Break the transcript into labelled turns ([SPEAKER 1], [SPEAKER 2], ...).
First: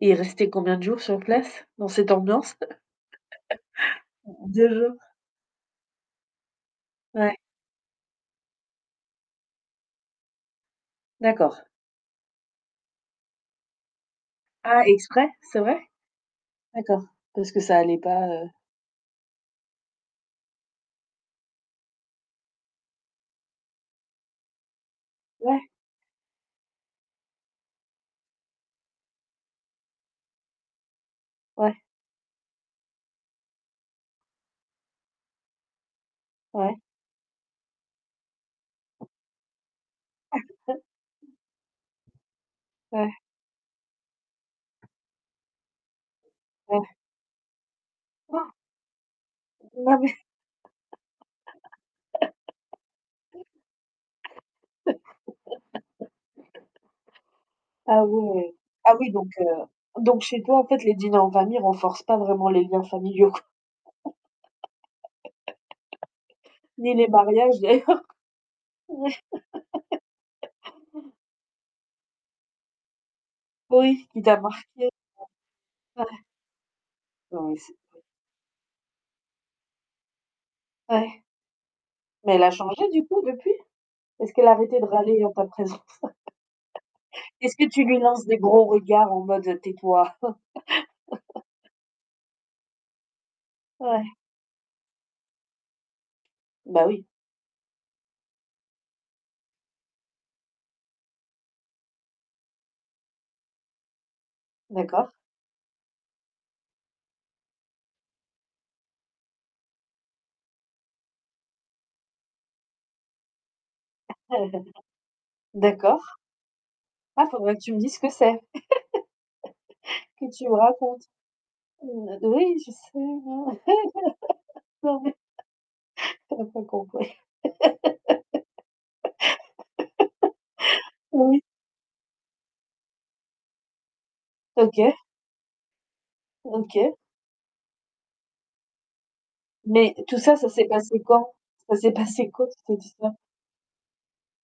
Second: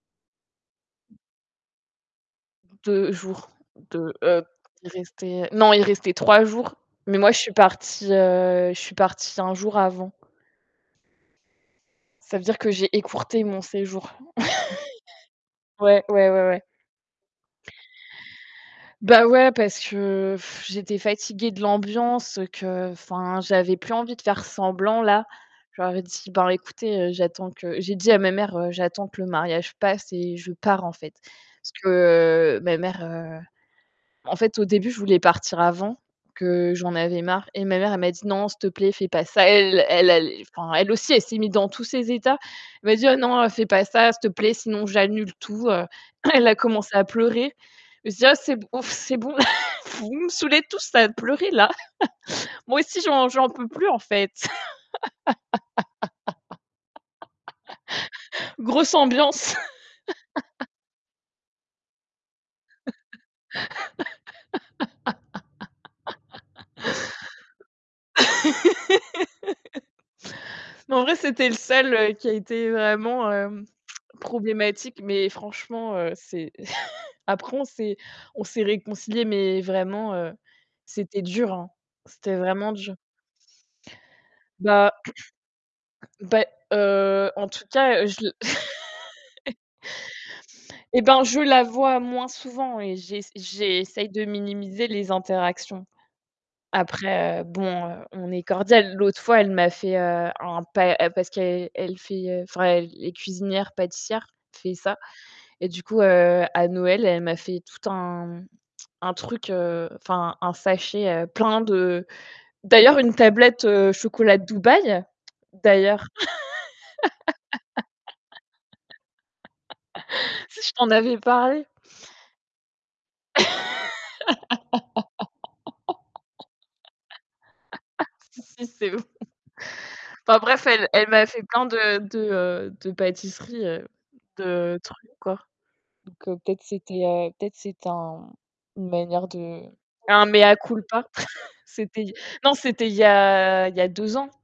[SPEAKER 1] Et il restait combien de jours sur place, dans cette ambiance?
[SPEAKER 2] 2 jours, 2, heu,
[SPEAKER 1] 2
[SPEAKER 2] il
[SPEAKER 1] jours.
[SPEAKER 2] restait, non, il restait 3 jours, mais moi,
[SPEAKER 1] Ouais.
[SPEAKER 2] je suis partie, heu, je suis partie 1 jour avant.
[SPEAKER 1] D'accord.
[SPEAKER 2] Ça veut dire que j'ai écourté mon séjour.
[SPEAKER 1] Ah, exprès, c'est vrai?
[SPEAKER 2] Ouais, ouais, ouais, ouais.
[SPEAKER 1] D'accord, parce que ça allait pas, heu
[SPEAKER 2] Bah, ouais, parce que je j'étais fatiguée de l'ambiance qu'enfin, j'avais plus envie de faire semblant, là.
[SPEAKER 1] Ouais.
[SPEAKER 2] Je leur ai dit: «Bah, écoutez, j'attends que» j'ai dit à ma mère: «J'attends que le mariage passe et je pars, en fait». Parce
[SPEAKER 1] Ouais.
[SPEAKER 2] que ma mère, en fait, au début, je voulais partir avant que
[SPEAKER 1] Ouais.
[SPEAKER 2] j'en avais marre et ma mère, elle m'a dit: «Non, s'il te plaît, fais pas ça». Elle elle allait enfin, elle aussi, elle s'est mise dans tous ses états. Elle m'a dit:
[SPEAKER 1] Ouais.
[SPEAKER 2] «Oh non, fais pas ça, s'il te plaît, sinon j'annule tout». Elle a
[SPEAKER 1] Ouais.
[SPEAKER 2] commencé à pleurer. Je me suis dit: «Ah,
[SPEAKER 1] Quoi?
[SPEAKER 2] c'est bon c'est bon
[SPEAKER 1] Non mais
[SPEAKER 2] Vous me saoulez tous à pleurer, là. Moi aussi, j'en j'en peux plus, en fait».
[SPEAKER 1] ah ouais!
[SPEAKER 2] Grosse
[SPEAKER 1] Oui, donc,
[SPEAKER 2] ambiance.
[SPEAKER 1] heu, donc chez toi, en fait, les dîners en famille renforcent pas vraiment les liens familiaux, quoi ni les mariages, d'ailleurs. Ouais.
[SPEAKER 2] Mais, en vrai, c'était le seul qui a été vraiment, hem,
[SPEAKER 1] Oui, il t'a marqué.
[SPEAKER 2] problématique, mais
[SPEAKER 1] [unintelligible]
[SPEAKER 2] franchement,
[SPEAKER 1] Ouais.
[SPEAKER 2] heu, c'est
[SPEAKER 1] Non
[SPEAKER 2] après,
[SPEAKER 1] mais
[SPEAKER 2] on
[SPEAKER 1] c'est
[SPEAKER 2] s'est
[SPEAKER 1] pas
[SPEAKER 2] on s'est réconciliés, mais vraiment, heu, c'était
[SPEAKER 1] Ouais.
[SPEAKER 2] dur, hein. C'était
[SPEAKER 1] Mais elle a
[SPEAKER 2] vraiment
[SPEAKER 1] changé,
[SPEAKER 2] dur.
[SPEAKER 1] du coup, depuis? Est-ce qu'elle a arrêté de
[SPEAKER 2] Bah,
[SPEAKER 1] râler en ta présence?
[SPEAKER 2] beh, heu, en
[SPEAKER 1] Est-ce
[SPEAKER 2] tout
[SPEAKER 1] que tu lui
[SPEAKER 2] cas, heu, je
[SPEAKER 1] lances
[SPEAKER 2] la
[SPEAKER 1] des gros regards en mode: «Tais-toi»?
[SPEAKER 2] et ben, je la vois moins souvent et j'ess j'essaye
[SPEAKER 1] Ouais.
[SPEAKER 2] de minimiser les interactions.
[SPEAKER 1] Bah, oui.
[SPEAKER 2] Après, heu, bon, heu, on est cordial. L'autre fois, elle m'a fait, heu, un pa parce qu'elle elle fait, enfin, elle est cuisinière-pâtissière, fait ça.
[SPEAKER 1] D'accord.
[SPEAKER 2] Et du coup, heu, à Noël, elle m'a fait tout un un truc, enfin, un sachet, heu, plein de d'ailleurs, une tablette chocolat de
[SPEAKER 1] [unintelligible]
[SPEAKER 2] Dubaï,
[SPEAKER 1] D'accord.
[SPEAKER 2] d'ailleurs.
[SPEAKER 1] Ah, il faudrait que tu me dises ce que c'est, que tu me
[SPEAKER 2] Si, je t'en
[SPEAKER 1] racontes.
[SPEAKER 2] avais parlé.
[SPEAKER 1] Mmh, oui, je sais, ouais non mais tu aurais pas compris.
[SPEAKER 2] Si, si, c'est ouf, enfin bref, elle elle m'a
[SPEAKER 1] Oh, oui.
[SPEAKER 2] fait plein de de, heu, de pâtisseries, heu, de
[SPEAKER 1] OK.
[SPEAKER 2] trucs, quoi. Donc peut-être
[SPEAKER 1] OK.
[SPEAKER 2] c'était peut-être c'est un une manière de
[SPEAKER 1] Mais tout
[SPEAKER 2] un
[SPEAKER 1] ça, ça
[SPEAKER 2] mea
[SPEAKER 1] s'est passé
[SPEAKER 2] culpa.
[SPEAKER 1] quand? Ça s'est
[SPEAKER 2] C'était
[SPEAKER 1] passé quand
[SPEAKER 2] non,
[SPEAKER 1] cette
[SPEAKER 2] c'était il y
[SPEAKER 1] histoire?
[SPEAKER 2] a il y a 2 ans.